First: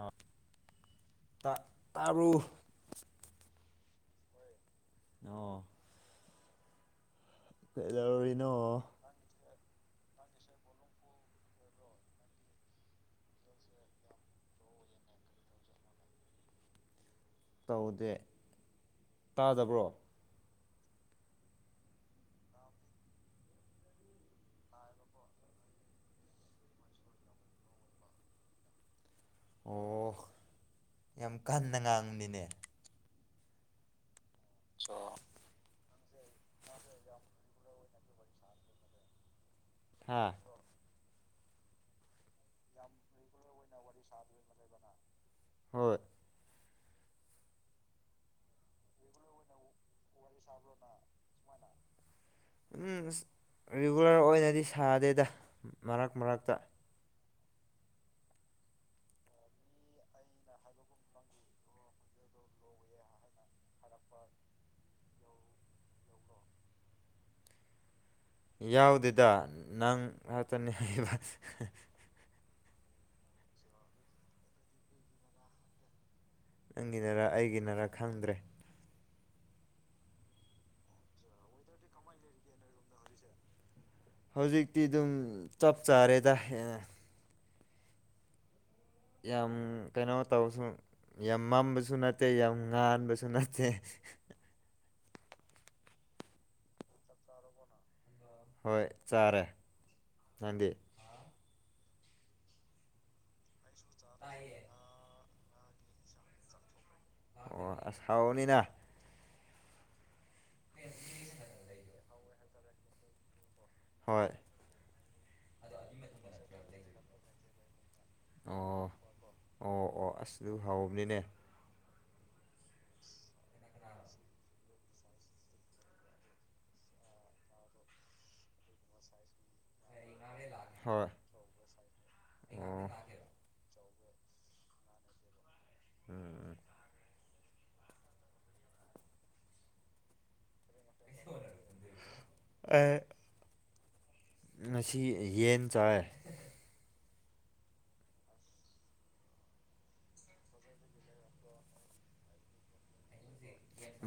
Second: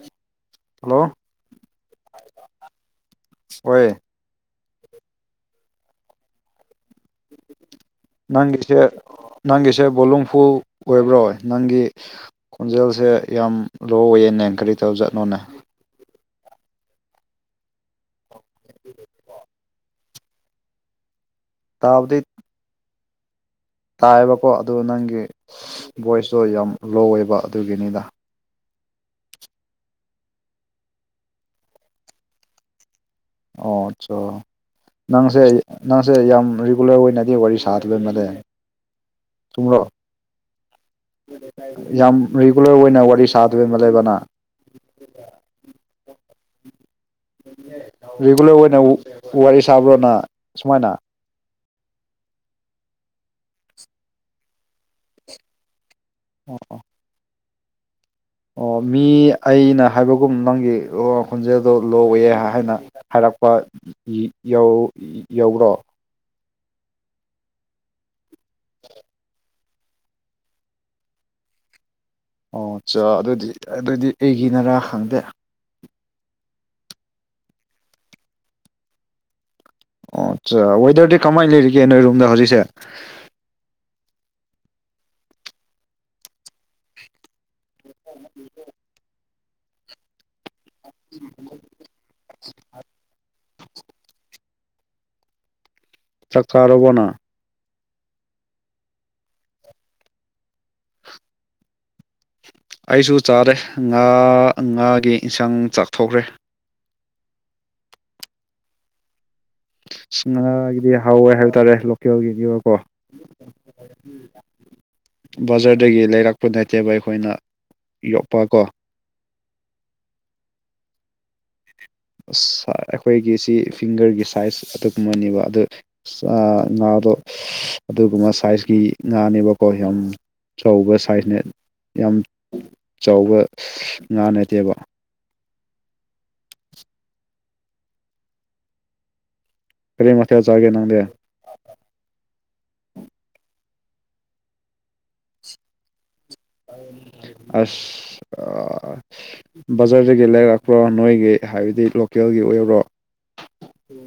ꯑ ꯇ ꯇꯥ ꯑꯣꯏꯣꯏ ꯑꯣ ꯐꯂ ꯅꯪꯒꯤꯁꯦ ꯅꯪꯒꯤꯁꯦ ꯕꯣꯂꯨꯡꯐꯨ ꯑꯣꯏꯕ꯭ꯔꯣ ꯅꯪꯒꯤ ꯈꯣꯟꯖꯦꯜꯁꯦ ꯌꯥꯝ ꯂꯣ ꯑꯣꯏꯌꯦꯅꯦ ꯀꯔꯤ ꯇꯧꯔ ꯆꯖꯠꯅꯣꯅꯦ ꯇꯧꯗꯦ ꯇꯥꯗꯕ꯭ꯔꯣ ꯀꯇꯥꯕꯗꯤ ꯇꯥꯏꯑꯕꯀꯣ ꯑꯗꯨ ꯅꯪꯒꯤ ꯚꯣꯏꯁꯇꯣ ꯌꯥꯝ ꯂꯣ ꯑꯣꯏꯕ ꯑꯗꯨꯒꯤꯅꯤꯗ ꯑꯣ ꯌꯥꯝ ꯀꯟꯅ ꯉꯥꯡꯕꯅꯤꯅꯦ ꯑꯣ ꯑꯠꯆꯥ ꯅꯪꯁꯦ ꯅꯪꯁꯦ ꯌꯥꯝ ꯔꯤꯒꯨꯂꯔ ꯑꯣꯏꯅꯗꯤ ꯋꯥꯔꯤ ꯁꯥꯗꯕ ꯃꯥꯅꯦ ꯇꯨꯝꯂꯣ ꯍꯥꯥ ꯌꯥꯝ ꯔꯤꯒꯨꯂꯔ ꯑꯣꯏꯅ ꯋꯥꯔꯤ ꯁꯥꯗꯔ꯭ꯦ ꯑꯃ ꯂꯩꯕꯅ ꯍꯣꯏ ꯔꯤꯒꯨꯂꯔ ꯑꯣꯏꯅ ꯋꯥꯔꯤ ꯁꯥꯕ꯭ꯔꯣꯅ ꯁꯨꯃꯥꯏꯅ ꯎꯝ ꯔꯤꯒꯨꯂꯔ ꯑꯣꯏꯅꯗꯤ ꯁꯥꯗꯦꯗ ꯃꯔꯛ ꯃꯔꯛꯇ ꯑꯣ ꯃꯤ ꯑꯩꯅ ꯍꯥꯏꯕꯒꯨꯝ ꯅꯪꯒꯤꯔꯣ ꯈꯣꯟꯖꯦꯜꯗꯣ ꯂꯣꯑꯣꯌꯦ ꯍꯥꯏꯅ ꯍꯜꯂꯛꯄ ꯌꯧ ꯌꯧꯕ꯭ꯔꯣ ꯌꯥꯎꯗꯦꯗ ꯅꯪ ꯉꯥꯛꯇꯅꯤ ꯍꯥꯏꯕ ꯑꯣꯆꯥ ꯑꯗꯨꯗꯤ ꯑꯗꯨꯗꯤ ꯑꯩꯒꯤ ꯅꯔꯥ ꯈꯪꯗꯦ ꯅꯪꯒꯤ ꯅꯔꯥ ꯑꯩꯒꯤ ꯅꯔꯥ ꯈꯪꯗ꯭ꯔꯦ ꯑꯣ ꯑꯠꯆꯥꯥ ꯋꯦꯗꯔꯗꯤ ꯀꯃꯥꯏꯅ ꯂꯩꯔꯤꯒꯦ ꯅꯣꯏ ꯔꯨꯝꯗ ꯍꯧꯖꯤꯛꯁꯦ ꯍꯧꯖꯤꯛꯇꯤ ꯑꯗꯨꯝ ꯆꯞ ꯆꯥꯔꯦꯗ ꯍꯦꯟꯅ [inaudible] ꯌꯥꯝ ꯀꯩꯅꯣ ꯇꯧꯁꯨ ꯌꯥꯝ ꯃꯝꯕꯁꯨ ꯅꯠꯇꯦ ꯌꯥꯝ ꯉꯥꯟꯕꯁꯨ ꯅꯠꯇꯦ ꯆ ꯀꯥꯕꯅ ꯍꯣꯏ ꯆꯥꯔꯦ ꯅꯥꯟꯗꯤ ꯑꯩꯁꯨ ꯆꯥꯔꯦ ꯉꯥ ꯉꯥꯒꯤ ꯏꯟꯁꯥꯡ ꯆꯥꯛꯊꯣꯛꯈ꯭ꯔꯦ ꯑꯣ ꯑꯁ ꯍꯥꯎꯅꯤꯅ ꯉꯥꯒꯤꯗꯤ ꯍꯥꯎꯋꯦ ꯍꯥꯏ ꯇꯔꯦ ꯂꯣꯀꯦꯜꯒꯤꯗꯤ ꯑꯣꯏꯀꯣ ꯍꯣꯏ ꯕꯥꯖꯥꯔꯗꯒꯤ ꯂꯩꯔꯛꯄ ꯅꯠꯇꯦꯕ ꯑꯩꯈꯣꯏꯅ ꯌꯣꯛꯄ ꯀꯣ ꯑꯣ ꯑꯣ ꯑꯣ ꯑꯁꯗꯨ ꯍꯥꯎꯕꯅꯤꯅꯦ ꯑꯁ ꯑꯩꯈꯣꯏꯒꯤ ꯁꯤ ꯐꯤꯡꯒꯔꯒꯤꯁ ꯁꯥꯏꯖ ꯑꯗꯨꯒꯨꯝꯕꯅꯦꯕ ꯑꯗꯨ ꯉꯥꯗꯣ ꯑꯗꯨꯒꯨꯝꯕ ꯁꯥꯏꯖꯀꯤ ꯉꯥꯅꯦꯕꯀꯣ ꯌꯥꯝ ꯆꯧꯕ ꯍꯣꯏ ꯁꯥꯏꯖꯅꯦ ꯌꯥꯝ ꯑꯣ ꯆꯥꯎꯕ ꯑꯁ ꯉꯥ ꯅꯠꯇꯦꯕ ꯎꯝ ꯎꯝ ꯀꯔꯤ ꯃꯊꯦꯜ ꯆꯥꯒꯦ ꯅꯪꯗꯤ ꯑꯩ ꯉꯁꯤ ꯌꯦꯟ ꯆꯥꯏ ꯑꯁ ꯑꯥ ꯕꯖꯥꯔꯗꯒꯤ ꯂꯩꯔꯛꯄ꯭ꯔꯣ ꯅꯣꯏꯒꯤ ꯍꯥꯏꯕꯗꯤ ꯂꯣꯀꯦꯜꯒꯤ ꯑꯣꯏꯕ꯭ꯔꯣ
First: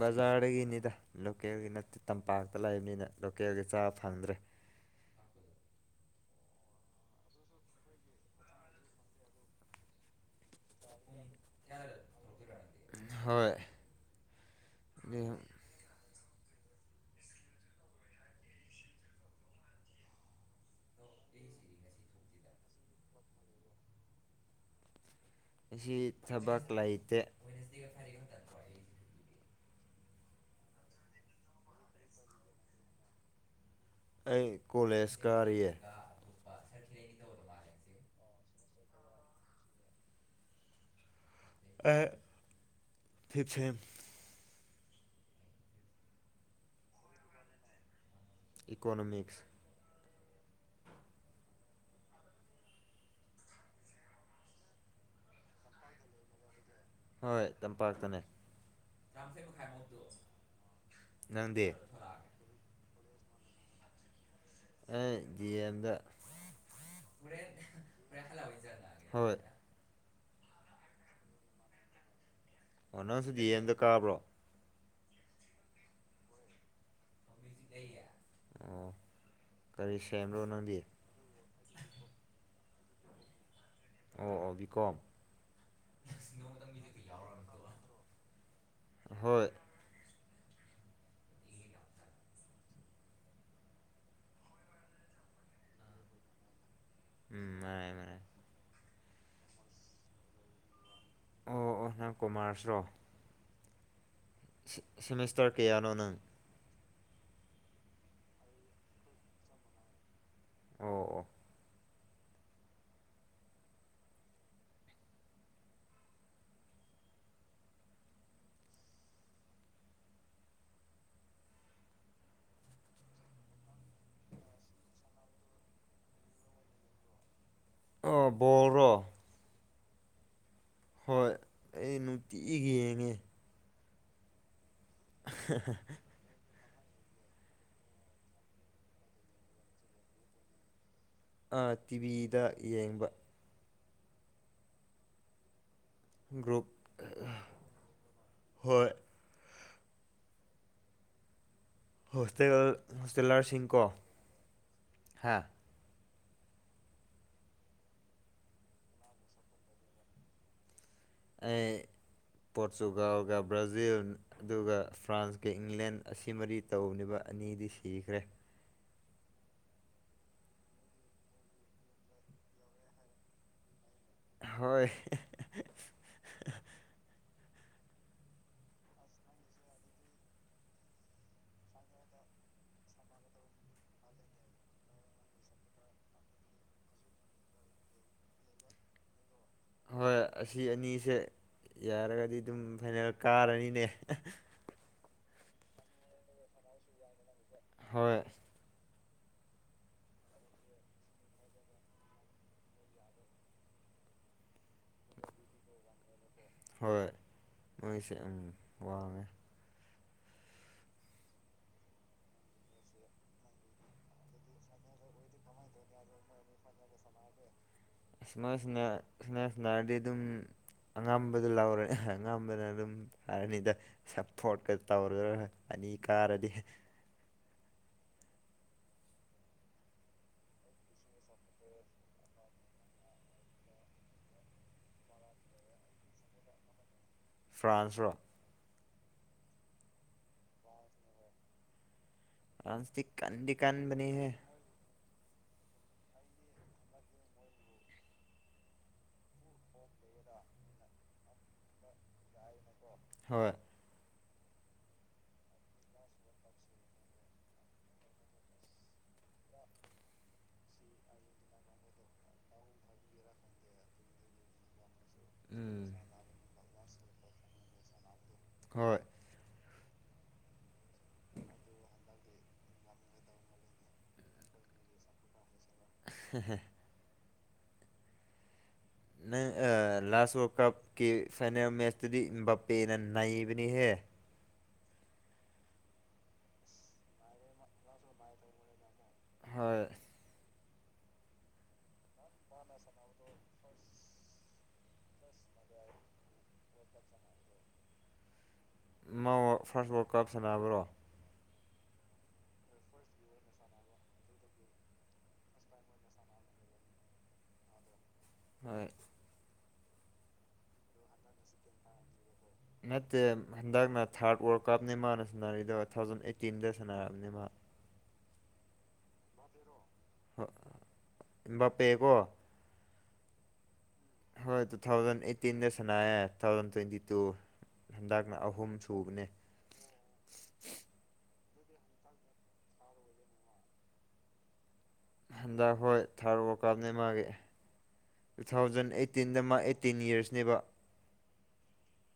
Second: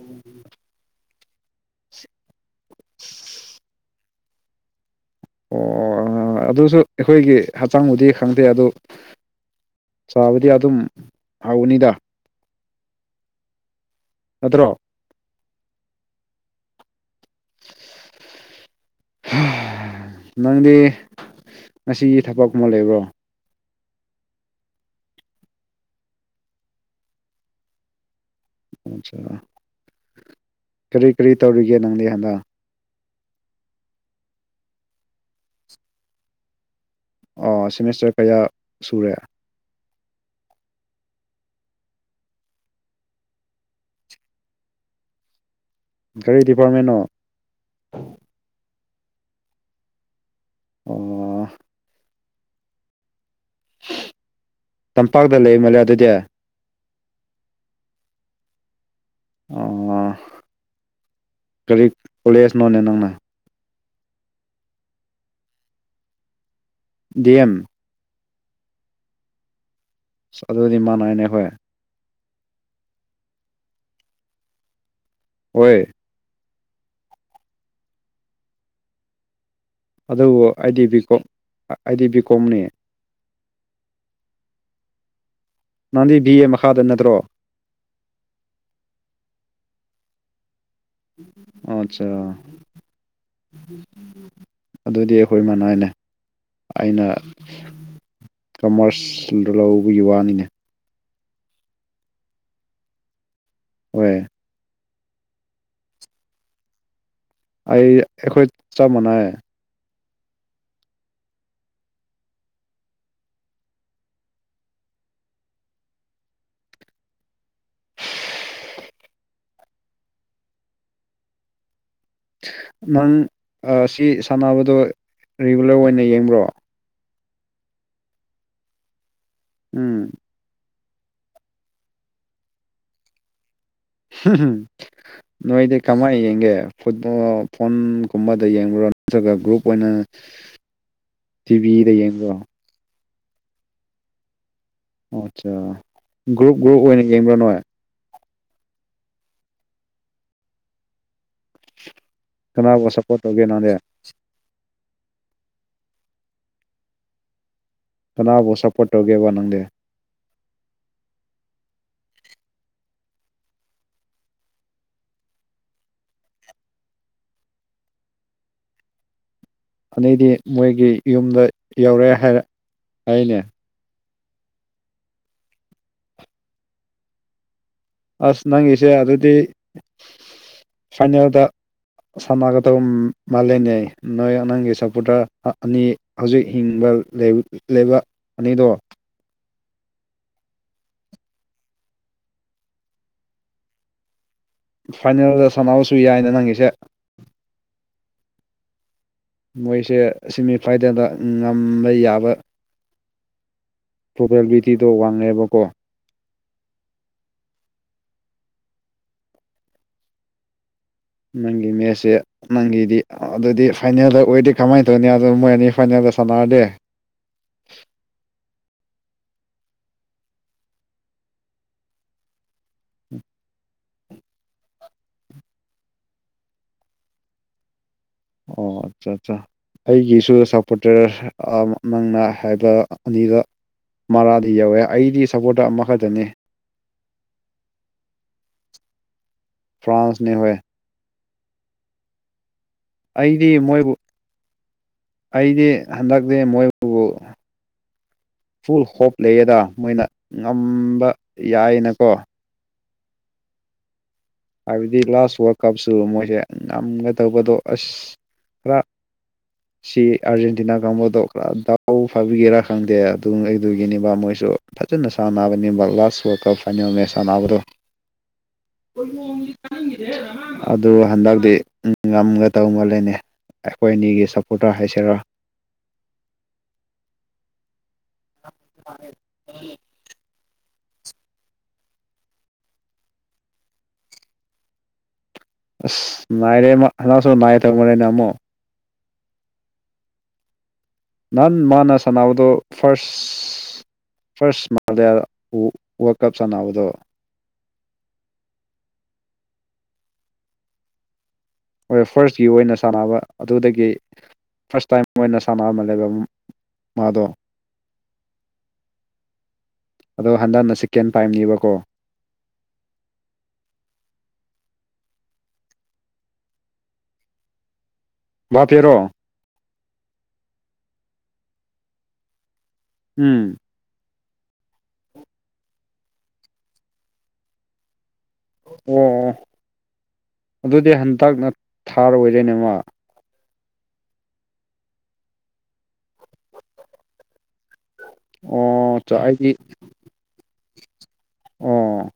ꯕꯖꯥꯔꯗꯒꯤꯅꯤꯗ ꯂꯣꯀꯦꯜꯒꯤ ꯅꯠꯇꯦ ꯇꯝꯄꯥꯛꯇ ꯂꯩꯕꯅꯤꯅ ꯂꯣꯀꯦꯜꯒꯤ ꯆꯥꯕ ꯐꯪꯗ꯭ꯔꯦ ꯑꯣ ꯑꯗꯨꯁꯨ ꯑꯩꯈꯣꯏꯒꯤ ꯍꯛꯆꯥꯡꯗꯗꯤ ꯈꯪꯗꯦ ꯑꯗꯨ ꯆꯕꯗꯤ ꯌꯥꯠ ꯍꯣꯏ ꯅꯠꯇ꯭ꯔꯣ [unintelligible] ꯍꯥ ꯅꯪꯗꯤ ꯑꯩꯁꯦ ꯉꯁꯤꯒꯤ ꯊꯕꯛꯀꯨꯝꯕ ꯂꯩꯕ꯭ꯔꯣ ꯑꯁꯤ ꯊꯕꯛ ꯂꯩꯇꯦ ꯑꯆꯥ ꯀꯔꯤ ꯀꯔꯤ ꯇꯧꯔꯤꯒꯦ ꯅꯪꯗꯤ ꯍꯟꯗꯛ ꯑꯩ ꯀꯣꯂꯦꯖ ꯀꯥꯔꯤꯌꯦ ꯑꯣ ꯁꯤꯃꯤꯁꯇꯔ ꯀꯌꯥ ꯁꯨꯔꯦ ꯑꯩ ꯐꯤꯞꯁꯦꯝ ꯀꯔꯤ ꯗꯤꯄꯥꯔꯠꯃꯦꯟꯅꯣ ꯏꯀꯣꯅꯣꯃꯤꯛꯁ ꯑꯣ ꯇꯝꯄꯥꯛꯇ ꯂꯩ ꯃꯜꯂꯦ ꯑꯗꯨꯗꯤ ꯍꯣꯏ ꯇꯝꯄꯥꯛꯇꯅꯦ ꯑꯣ ꯅꯪꯗꯤ ꯀꯣꯂꯦꯖ ꯅꯣꯅꯦ ꯅꯪꯅ ꯑꯩ ꯗꯤ ꯌꯦꯟꯗ ꯗꯤ ꯑꯦꯝ ꯍꯣꯏ ꯑꯁ ꯑꯗꯨꯗꯤ ꯃꯅꯩꯅꯦ ꯈꯣꯏ ꯑꯣ ꯅꯪꯁꯨ ꯗꯤ ꯑꯦꯝꯗ ꯀꯥꯕ꯭ꯔꯣ ꯑꯣꯏ ꯑꯣ ꯀꯔꯤ ꯁꯦꯝꯕ꯭ꯔꯣ ꯑꯗꯨꯕꯨ ꯅꯪꯗꯤ ꯑꯩꯗꯤ ꯕꯤ ꯀꯣꯝ ꯑꯩꯗꯤ ꯕꯤ ꯀꯣꯝꯅꯦ ꯑꯣ ꯑꯣ ꯕꯤ ꯀꯣꯝ ꯅꯪꯗꯤ ꯚꯤꯑꯦ ꯃꯈꯥꯗꯨ ꯅꯠꯇ꯭ꯔꯣ ꯍꯣꯏ ꯑꯆꯥ ꯑꯗꯨꯗꯤ ꯑꯩꯈꯣꯏ ꯃꯅꯥꯏꯅꯦ ꯑꯩꯅ ꯎꯝ ꯃꯔꯥꯏ ꯃꯔꯥꯏ ꯀꯃ꯭ꯔꯁ ꯁꯤꯡꯗꯣ ꯂꯧꯕꯤꯕ ꯋꯥꯅꯤꯅꯦ ꯑꯣ ꯑꯣ ꯅꯪ ꯀꯨꯃꯥ꯭ꯔꯁꯔꯣ ꯍꯣꯏ ꯁꯦꯃꯤꯁꯇ꯭ꯔ ꯀꯌꯥꯅꯣ ꯅꯪ ꯑꯩ ꯑꯩꯈꯣꯏ ꯆꯞ ꯃꯥꯟꯅꯩ ꯑꯣ ꯑꯣ ꯅꯪ ꯑ ꯁꯤ ꯁꯥꯟꯅꯕꯗꯣ ꯔꯤꯒꯨꯂ꯭ꯔ ꯑꯣꯏꯅ ꯌꯦꯡꯕ꯭ꯔꯣ ꯑꯣ ꯕꯣꯜꯔꯣ ꯎꯝ ꯍꯣꯏ ꯑꯩ ꯅꯨꯡꯇꯤꯒꯤ ꯌꯦꯡꯉꯦ ꯅꯣꯏꯗꯤ ꯀꯃꯥꯏ ꯌꯦꯡꯒꯦ ꯐꯨꯠꯕꯣꯜ ꯐꯣꯟꯒꯨꯝꯕꯗ ꯌꯦꯡꯕ꯭ꯔꯣ ꯅꯠꯇ꯭ꯔꯒ ꯒ꯭ꯔꯨꯞ ꯑꯣꯏꯅ ꯇꯤꯚꯤꯗ ꯌꯦꯡꯕ꯭ꯔꯣ ꯌꯦꯡꯕ ꯑꯣꯆꯥ ꯒ꯭ꯔꯨꯞ ꯒ꯭ꯔꯨꯞ ꯑꯣꯏꯅ ꯌꯦꯡꯕ꯭ꯔꯥ ꯅꯣꯏ ꯍꯣꯏ ꯍꯣꯁꯇꯦꯜ ꯀꯅꯥꯕꯨ ꯁꯞꯄꯣꯔꯠ ꯇꯧꯒꯦ ꯅꯪꯗꯤ ꯍꯣꯁꯇꯦꯂ꯭ꯔꯁꯤꯡꯀꯣ ꯍꯥ ꯀꯅꯥꯕꯨ ꯁꯞꯄꯣꯔꯠ ꯇꯧꯒꯦꯕ ꯅꯪꯗꯤ ꯑꯩ ꯄꯣꯔꯇꯨꯒꯥꯜꯒ ꯕ꯭ꯔꯥꯖꯤꯟ ꯑꯗꯨꯒ ꯐ꯭ꯔꯥꯟꯁꯀ ꯏꯪꯂꯦꯟ ꯑꯁꯤ ꯃꯔꯤ ꯇꯧꯕꯅꯦꯕ ꯑꯅꯤꯗꯤ ꯁꯤꯈ꯭ꯔꯦ ꯑꯗꯩꯗꯤ ꯃꯣꯏꯒꯤ ꯌꯨꯝꯗ ꯌꯧꯔꯦ ꯍꯥꯏꯔ ꯍꯥꯏꯅꯦ ꯍꯣꯏ ꯍ [unintelligible] ꯑꯁ ꯅꯪꯉꯤꯁꯦ ꯑꯗꯨꯗꯤ ꯐꯥꯏꯅꯦꯜꯗ ꯁꯥꯟꯅꯒꯗꯧ ꯃꯥꯜꯂꯦꯅꯦ ꯅꯣꯏ ꯅꯪꯒꯤ ꯁꯞꯄꯣꯔꯠꯇ ꯑꯅꯤ ꯍꯧꯖꯤꯛ ꯍꯤꯡꯕ ꯂꯩ ꯂꯩꯕ ꯑꯅꯤꯗꯣ ꯍꯣꯏ ꯑꯁꯤ ꯑꯅꯤꯁꯦ ꯌꯥꯔꯒꯗꯤ ꯑꯗꯨꯝ ꯐꯥꯏꯅꯦꯜ ꯀꯥꯔꯅꯤꯅꯦ ꯐꯥꯏꯅꯦꯜꯗ ꯁꯥꯟꯅꯕꯁꯨ ꯌꯥꯏꯅ ꯅꯪꯒꯤꯁꯦ ꯍꯣꯏ ꯃꯣꯏꯁꯦ ꯁꯤꯃꯤꯐꯥꯏꯗ꯭ꯔꯦꯟꯗ ꯉꯝꯕ ꯌꯥꯕ ꯄ꯭ꯔꯣꯕꯦꯕꯤꯂꯤꯇꯤꯗꯣ ꯋꯥꯡꯉꯦꯕꯀꯣ ꯍꯣꯏ ꯃꯣꯏꯁꯦ ꯎꯝ ꯋꯥꯡꯉꯦ ꯅꯪꯒꯤ ꯃꯦꯠꯁꯦ ꯅꯪꯒꯤꯗꯤ ꯑꯗꯨꯗꯤ ꯐꯥꯏꯅꯦꯜꯗ ꯑꯣꯏꯗꯤ ꯀꯃꯥꯏ ꯇꯧꯅꯤ ꯑꯗꯨ ꯃꯣꯏ ꯑꯅꯤ ꯐꯥꯏꯅꯦꯜꯗ ꯁꯥꯟꯅꯔꯗꯤ ꯁꯤꯃꯥꯜ ꯁꯤꯅ ꯁꯅꯥ ꯁꯅꯥꯔꯗꯤ ꯑꯗꯨꯝ ꯑꯉꯝꯕꯗ ꯂꯧꯔꯦ ꯑꯉꯝꯕꯅ ꯑꯗꯨꯝ ꯐꯔꯅꯤꯗ ꯁꯞꯐꯣꯔꯠꯀ ꯇꯧꯔ ꯑꯅꯤ ꯀꯥꯔꯗꯤ ꯑꯣ ꯑꯠꯆꯥ ꯑꯠꯆꯥ ꯑꯩꯒꯤꯁꯨ ꯁꯞꯄꯣꯔꯇꯔ ꯅꯪꯅ ꯍꯥꯏꯕ ꯑꯅꯤꯗꯣ ꯃꯔꯥꯗꯤ ꯌꯧꯋꯦ ꯑꯩꯗꯤ ꯁꯞꯄꯣꯔꯠꯇ ꯑꯃꯈꯛꯇꯅꯦ ꯐ꯭ꯔꯥꯟꯁꯔꫭ ꯐ꯭ꯔꯥꯟꯁꯅꯤ ꯍꯣꯏ ꯐ꯭ꯔꯥꯟꯁꯇꯤ ꯀꯟꯗꯤ ꯑꯩꯗꯤ ꯃꯣꯏꯕꯨ ꯀꯟꯕꯅꯤ ꯍꯦ ꯑꯩꯗꯤ ꯍꯟꯗꯛꯇꯤ ꯃꯣꯏꯕꯨꯕꯨ ꯐꯨꯜ ꯍꯣꯞ ꯂꯩꯌꯦꯗ ꯃꯣꯏꯅ ꯉꯝꯕ ꯌꯥꯏꯅꯀꯣ ꯍꯣꯏ ꯍꯥꯏꯕꯗꯤ ꯂꯥꯁ ꯋꯥꯔꯀꯞꯁꯨ ꯃꯣꯏꯁꯦ ꯉꯝꯒꯗꯧꯕꯗꯣ ꯑꯁ ꯈꯔ ꯁꯤ ꯑꯥꯔꯖꯦꯟꯇꯤꯅꯥ ꯀꯥꯡꯕꯨꯗꯣ ꯈꯔ ꯗꯥꯎ ꯐꯕꯒꯤꯔ ꯈꯪꯗꯦ ꯑꯗꯨꯉꯩꯗꯨꯒꯤꯅꯤꯕ ꯃꯣꯏꯁꯨ ꯐꯖꯅ ꯁꯥꯟꯅꯕꯅꯤꯕ ꯎꯝ last world cup final match ꯁꯥꯟꯅꯕꯗꯣ ꯍꯣꯏ ꯑꯗꯨ ꯍꯟꯗꯛꯇꯤ ꯎꯝ ꯉꯝꯒꯇꯧ ꯃꯥꯜꯂꯦꯅꯦ ꯑꯩꯈꯣꯏ ꯑꯅꯤꯒꯤ ꯁꯞꯄꯣꯠꯇ꯭ꯔ ꯍꯥꯏꯁꯤꯔ ꯍ ꯍ ꯑ ꯅꯪ ꯑ ꯂꯥꯁ ꯋꯥꯜꯀꯞ ꯀ ꯐꯅ ꯃꯦꯁꯇꯗꯤ ꯕꯞꯄꯦꯅ ꯅꯩꯏꯕꯅꯤ ꯍꯦ ꯑꯁ ꯅꯥꯏꯔꯦ ꯍ ꯁ ꯅꯥꯏꯔ ꯊ ꯃꯦꯅ ꯑꯃꯣ ꯍꯣꯏ ꯅꯍꯥꯟ ꯃꯥꯅ ꯁꯥꯟꯅꯕꯗꯨ ꯐꯥꯔꯁ ꯑꯁ ꯐꯥꯔꯁ ꯃꯥꯂꯌꯥ ꯋꯥꯔꯜ ꯀꯞ ꯁꯥꯟꯅꯕꯗꯣ ꯃꯥ ꯐꯥꯔꯁ ꯋꯥꯔꯠ ꯀꯞ ꯁꯥꯟꯅꯕꯔꯣ ꯍ ꯐꯥꯔꯁꯀꯤ ꯑꯣꯏꯅ ꯁꯥꯟꯅꯕ ꯑꯗꯨꯗꯒꯤ ꯐꯥꯔꯁ ꯇꯥꯏꯝ ꯑꯣꯏꯅ ꯁꯥꯟꯅ ꯑꯃ ꯂꯩꯕ ꯃꯥꯗꯣ ꯍꯣꯏ ꯑꯗꯣ ꯍꯟꯗꯅ ꯆꯤꯀꯦꯟ ꯄꯥꯏꯝꯅꯦꯕꯀꯣ ꯅꯠꯇꯦ ꯍꯟꯗꯛꯅ ꯊꯥꯔꯠ ꯋꯥꯔꯜ ꯀꯞꯅꯦ ꯃꯥꯅ ꯁꯥꯟꯅꯔꯤꯗꯣ ꯇꯨ ꯊꯥꯎꯖꯟ ꯑꯦꯠꯇꯤꯟꯗ ꯁꯥꯟꯅꯔꯕꯅꯦ ꯃꯥ ꯕꯥ ꯇꯦꯔꯣ ꯍꯥ ꯕꯥꯄꯦꯀꯣ ꯎꯝ ꯍꯣꯏ ꯇꯨ ꯊꯥꯎꯖꯟ ꯑꯦꯠꯇꯤꯟꯗ ꯁꯅꯇꯦ ꯇꯨ ꯊꯥꯎꯖꯟ ꯇ꯭ꯋꯦꯟꯇꯤ ꯇꯨ ꯍꯟꯗꯛꯅ ꯑꯍꯨꯝ ꯑꯣ ꯁꯨꯕꯅꯦ ꯑꯣ ꯑꯗꯨꯗꯤ ꯍꯟꯇꯛꯅ ꯊꯥꯔꯣꯏꯔꯦꯅꯦꯃ ꯍꯟꯗꯛ ꯍꯣꯏ ꯊꯥꯔꯣ ꯀꯥꯞꯅꯦ ꯃꯥꯒꯤ ꯇꯨ ꯊꯥꯎꯖꯟ ꯑꯣ ꯆꯥ ꯑꯦꯠꯇꯤꯟꯗ ꯃꯥ ꯑꯩꯗꯤ ꯑꯦꯠ ꯇꯦꯟ ꯏꯌꯔꯁꯅꯦꯕ ꯑꯣ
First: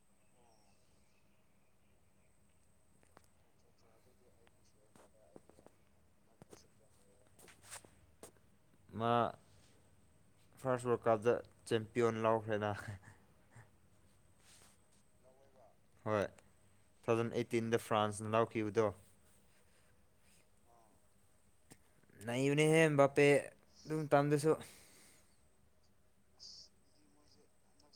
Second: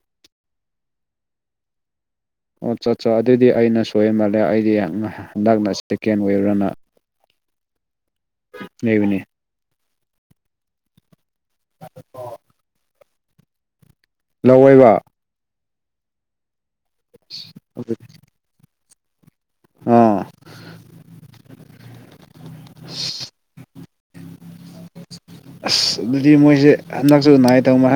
ꯑꯣ ꯆꯠ ꯆꯣ ꯑꯗꯨꯗꯤ ꯑꯩꯅ ꯁꯣꯏ ꯃꯥꯜꯂꯦ ꯑꯩꯗꯤ ꯍꯟꯗꯛꯅ ꯁꯦꯀꯦꯟ ꯋꯦꯕꯔꯅ ꯃꯥ ꯂꯩꯕꯅꯤ ꯐ꯭ꯔꯥꯟꯁꯅ ꯋꯥꯀꯞꯇ ꯆꯦꯝꯄꯤꯌꯣꯟ ꯂꯧꯈ꯭ꯔꯦꯅ ꯂꯧꯔꯣꯏꯕ ꯍꯣꯏ ꯇꯨ ꯊꯥꯎꯖꯟ ꯑꯦꯠꯇꯤꯟꯗ ꯐ꯭ꯔꯥꯟꯁꯅ ꯂꯧꯈꯤꯕꯗꯣ ꯑꯥ ꯅꯩꯕꯅꯤꯍꯦ ꯕꯥꯞꯄꯦ ꯑꯗꯨꯝ ꯇꯝꯗꯁꯨ ꯑꯁ ꯑꯗꯨꯗꯤ ꯃꯣꯏꯁꯦ ꯍꯟꯗꯛꯁꯨ ꯅꯨꯡꯉꯥꯏꯇꯕ ꯃꯥ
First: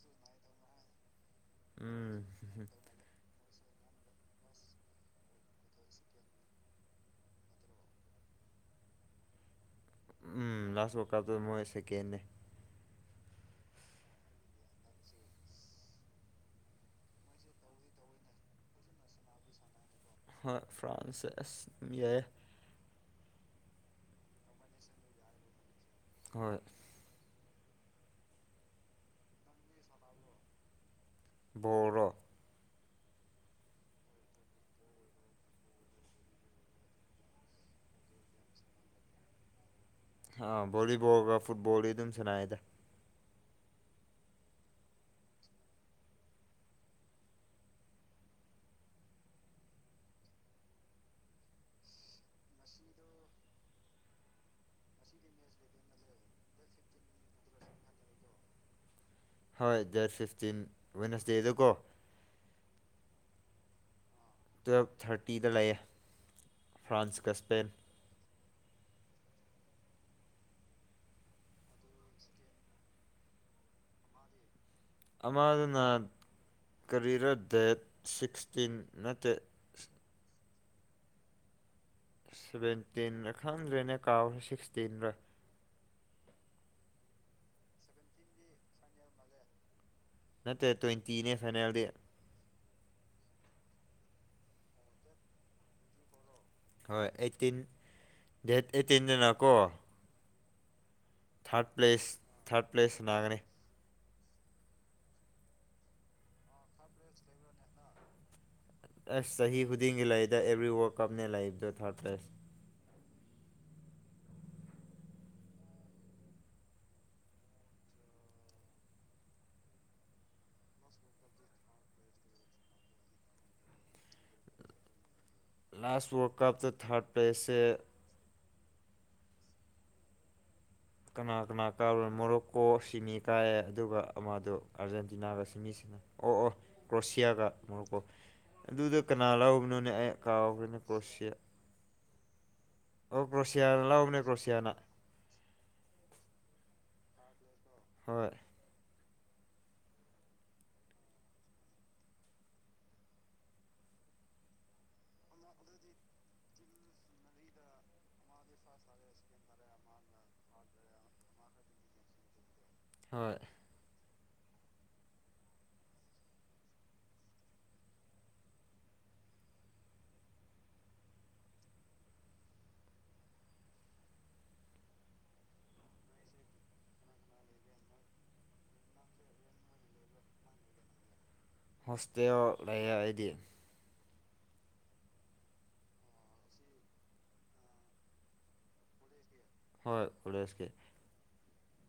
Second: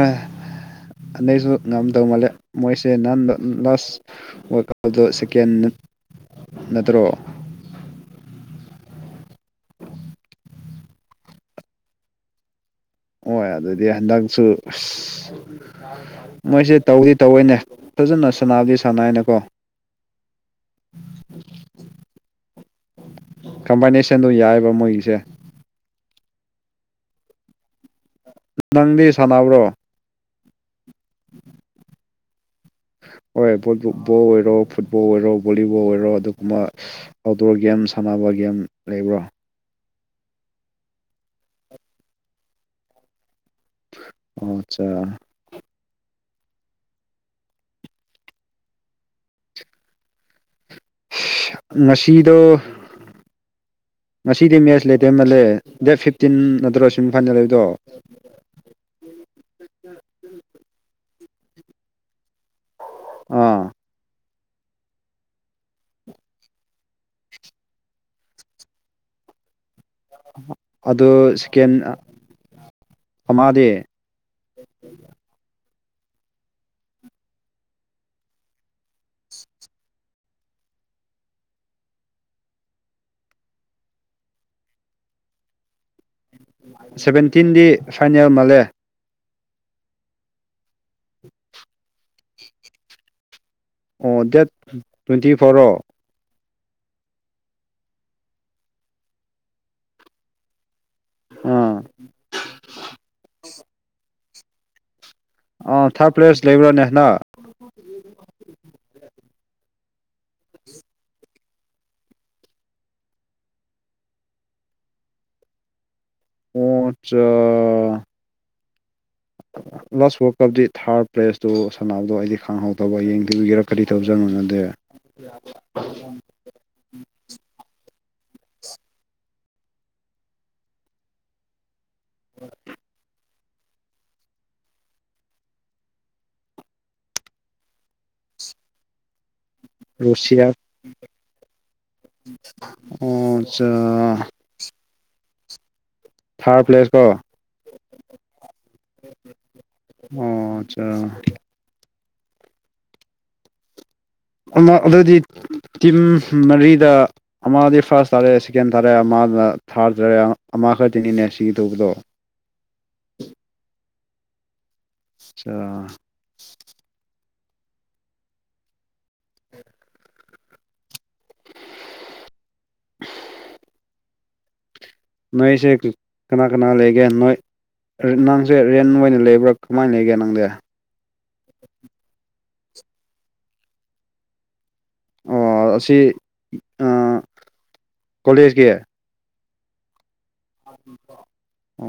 ꯑꯟꯗꯛꯁꯨ ꯉꯝꯗꯧ ꯎꯝ ꯃꯥꯜꯂꯦ ꯃꯣꯏꯁꯦ ꯅꯍꯟ ꯂꯥꯁ ꯋꯥꯔꯀꯞꯗ ꯁꯦꯀꯦꯟ ꯅꯠꯇ꯭ꯔꯣ ꯍ [inaudible] ꯎꯝ ꯂꯥꯁꯠ ꯋꯥꯀꯞꯇ ꯃꯣꯏ ꯁꯦꯀꯦꯟꯅꯦ ꯍ ꯑꯗꯨꯗꯤ ꯍꯟꯗꯛꯁꯨ ꯃꯣꯏꯁꯦ ꯇꯧꯗꯤ ꯇꯧꯏꯋꯦꯅꯦ ꯐꯖꯅ ꯁꯥꯟꯅꯗꯤ ꯁꯥꯟꯅꯩꯅꯦꯀꯣ ꯐ꯭ꯔꯥꯟꯁꯁ ꯌꯥꯏ ꯀꯝꯕꯥꯏꯅꯦꯁꯟꯗꯣ ꯌꯥꯏꯌꯦꯕ ꯃꯣꯏꯒꯤꯁꯦ ꯍꯣꯏ ꯅꯪꯗꯤ ꯁꯥꯟꯅꯕ꯭ꯔꯣ ꯕꯣꯜꯔꯣ ꯍꯣꯏ ꯕꯣꯕꯨ ꯕꯣꯜ ꯑꯣꯏꯔꯣ ꯐꯨꯠꯕꯣꯜ ꯑꯣꯏꯔꯣ ꯕꯣꯂꯤꯕꯣꯜ ꯑꯣꯏꯔꯣ ꯑꯗꯨꯒꯨꯝꯕ ꯑꯥꯎꯠꯗꯣꯔ ꯒꯦꯝ ꯁꯥꯟꯅꯕ ꯒꯦꯝ ꯂꯩꯕ꯭ꯔꯣ ꯍꯥ ꯕꯣꯂꯤꯕꯣꯜꯒ ꯐꯨꯠꯕꯣꯜꯒ ꯑꯗꯨꯝ ꯁꯅꯩꯗ ꯑꯣ ꯑꯆꯥ ꯉꯁꯤꯗꫭ ꯉꯁꯤꯗꯤ ꯃꯦꯠꯁ ꯂꯩꯇꯦ ꯃꯜꯂꯦ ꯗꯦꯠ ꯐꯤꯞꯇꯤꯟ ꯅꯠꯇ꯭ꯔꯣ ꯁꯨꯝ ꯐꯥꯏꯅ ꯂꯩꯕꯗꯣ ꯍꯣꯏ ꯗꯦꯠ ꯐꯤꯐꯇꯤꯟ ꯋꯦꯟꯁꯗꯦꯗ ꯀꯣ ꯑꯥ ꯇꯨꯌꯦꯞ ꯊꯥꯔꯇꯤꯗ ꯂꯩꯌꯦ ꯐ꯭ꯔꯥꯟꯁꯀ ꯁ꯭ꯄꯦꯟ ꯑꯗꯨ ꯁꯤꯀꯦꯟ ꯑꯃꯗꯤ INAUDIBLE ꯑꯃꯗꯨꯅ ꯀꯔꯤꯔ ꯗꯦꯠ ꯁꯤꯛꯁꯇꯤꯟ ꯅꯠꯇꯦ ꯁꯚꯦꯟꯇꯤꯟꯔ ꯈꯪꯗ꯭ꯔꯦꯅꯦ ꯀꯥꯎꯔꯦ ꯁꯤꯛꯁꯇꯤꯟꯔ ꯁꯦꯚꯦꯟꯇꯤꯟꯗꯤ ꯐꯥꯏꯅꯦꯜ ꯃꯥꯟꯂꯦ ꯅꯠꯇꯦ ꯇ꯭ꯋꯦꯟꯇꯤꯅꯦ ꯐꯥꯏꯅꯦꯜꯗꯤ ꯑꯣ ꯗꯦꯠ ꯇ꯭ꯋꯦꯟꯇꯤ ꯐꯣꫪꯔꯣ ꯍꯣꯏ ꯑꯦꯠꯇꯤꯟ ꯗꯦꯠ ꯑꯦꯠꯇꯤꯟꯗꯅꯀꯣ ꯊꯥꯔꯠ ꯑꯥ ꯄ꯭ꯂꯦꯁ ꯊꯥꯔꯠ ꯄ꯭ꯂꯦꯁ ꯁꯥꯟꯅꯥꯒꯅꯤ ꯑꯥ ꯊꯥꯔꯠ ꯄ꯭ꯂꯦꯁ ꯂꯩꯕ꯭ꯔꯥꯅꯦ ꯍꯟꯗꯛ ꯑꯦꯁ ꯆꯍꯤ ꯈꯨꯗꯤꯡꯒꯤ ꯂꯩꯗ ꯑꯦꯕ꯭ꯔꯤ ꯋꯥꯔꯜ ꯀꯞꯅꯦ ꯂꯩꯕꯗꯣ ꯊꯥꯔꯠ ꯄ꯭ꯂꯦꯁ ꯑꫭ ꯑꯆꯥ ꯂꯥꯁ ꯋꯥꯔꯜ ꯀꯞꯇ ꯊꯥꯔꯠ ꯄ꯭ꯂꯦꯁꯇꯨ ꯁꯥꯟꯅꯕꯗꯣ ꯑꯩꯗꯤ ꯈꯥꯡꯍꯧꯗꯕ ꯌꯦꯡꯗꯕꯤꯒꯤꯔ ꯀꯔꯤ ꯇꯧꯖꫪꯅꫭ ꯅꯪꯗꯦ ꯀꯞꯇꯣ ꯊꯔꯠ ꯄ꯭ꯂꯦꯁꯁꯦ ꯀꯅꯥ ꯀꯅꯥ ꯀꯥꯕ꯭ꯔ ꯃꯣꯔꯣꯛꯀꯣ ꯁꯤꯃꯤ ꯀꯥꯏꯑꯦ ꯑꯗꯨꯒ ꯑꯃꯗꯣ ꯑꯥꫪꯖꯦꯟꯇꯤꯅꯥꯒ ꯁꯤꯃꯤ ꯁꯤꯟꯅ ꯑꯣ ꯑꯣ ꯀ꯭ꯔꯣꯁꯤꯌꯥꯒ ꯃꫭꯔꫭꯀꫭ ꯑꯗꯨꯗ ꯀꯅꯥ ꯂꯧ ꯒꯨꯅꯣꯅꯦ ꯑꯩ ꯔꯨꯁꯤꯌꯥ ꯀꯥꯎꯈꯔꯦꯅꯦ ꯀ꯭ꯔꯣꯁꯤꯌꯥ [unintelligible] ꯑꯣ ꯀ꯭ꯔꯣꯁꯤꯌꯥ ꯆꯥ ꯅ ꯂꯧꯕꯅꯦ ꯀ꯭ꯔꯣꯁꯤꯌꯥꯅ ꯊꯥꯔꯠ ꯄ꯭ꯂꯦꯁꯀꯣ ꯍꯣꯏ ꯑꯣ ꯑꯆꯥ ꯑꯃ ꯑꯗꯨꯗꯤ ꯇꯤꯝ ꯃꯔꯤꯗ ꯑꯃꯗꯤ ꯐꯥꫪꯁ ꯇꯥꯔꯦ ꯁꯦꯀꯦꯟ ꯇꯥꯔꯦ ꯑꯃꯅ ꯊꯥꫪ ꯇꯥꫪꯖꯦ ꯑꯃ ꯈꯛꯇꯅꯤꯅꯦ ꯁꯤꯒꯤꯗꯧꯕꯗꯣ ꯍꯣꯏ ꯑꯆꯥ ꯅꯣꯏꯁꯦ ꯀꯅꯥ ꯀꯅꯥ ꯂꯩꯒꯦ ꯅꯣꯏ ꯅꯪꯁꯦ ꯔꯦꯟ ꯑꯣꯏꯅ ꯂꯩꯕ꯭ꯔꯥ ꯀꯃꯥꯏꯅ ꯂꯩꯒꯦ ꯅꯪꯗꯤ ꯍꯣꯁꯇꯦꯜ ꯂꯩ ꯑꯩꯗꯤ ꯑꯣ ꯑꯁꯤ ꯑ ꯀꯣꯂꯦꯖꯀꯤ ꯍꯣꯏ ꯀꫭꯂꯦꯁꯀꯤ [unintelligible]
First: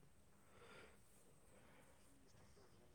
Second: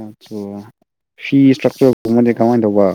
ꯐꯤ ꯏꯁꯇ꯭ꯔꯛꯆꯔꯒꯨꯝꯕꯗꯤ ꯀꯃꯥꯏꯅ ꯇꯧꯕ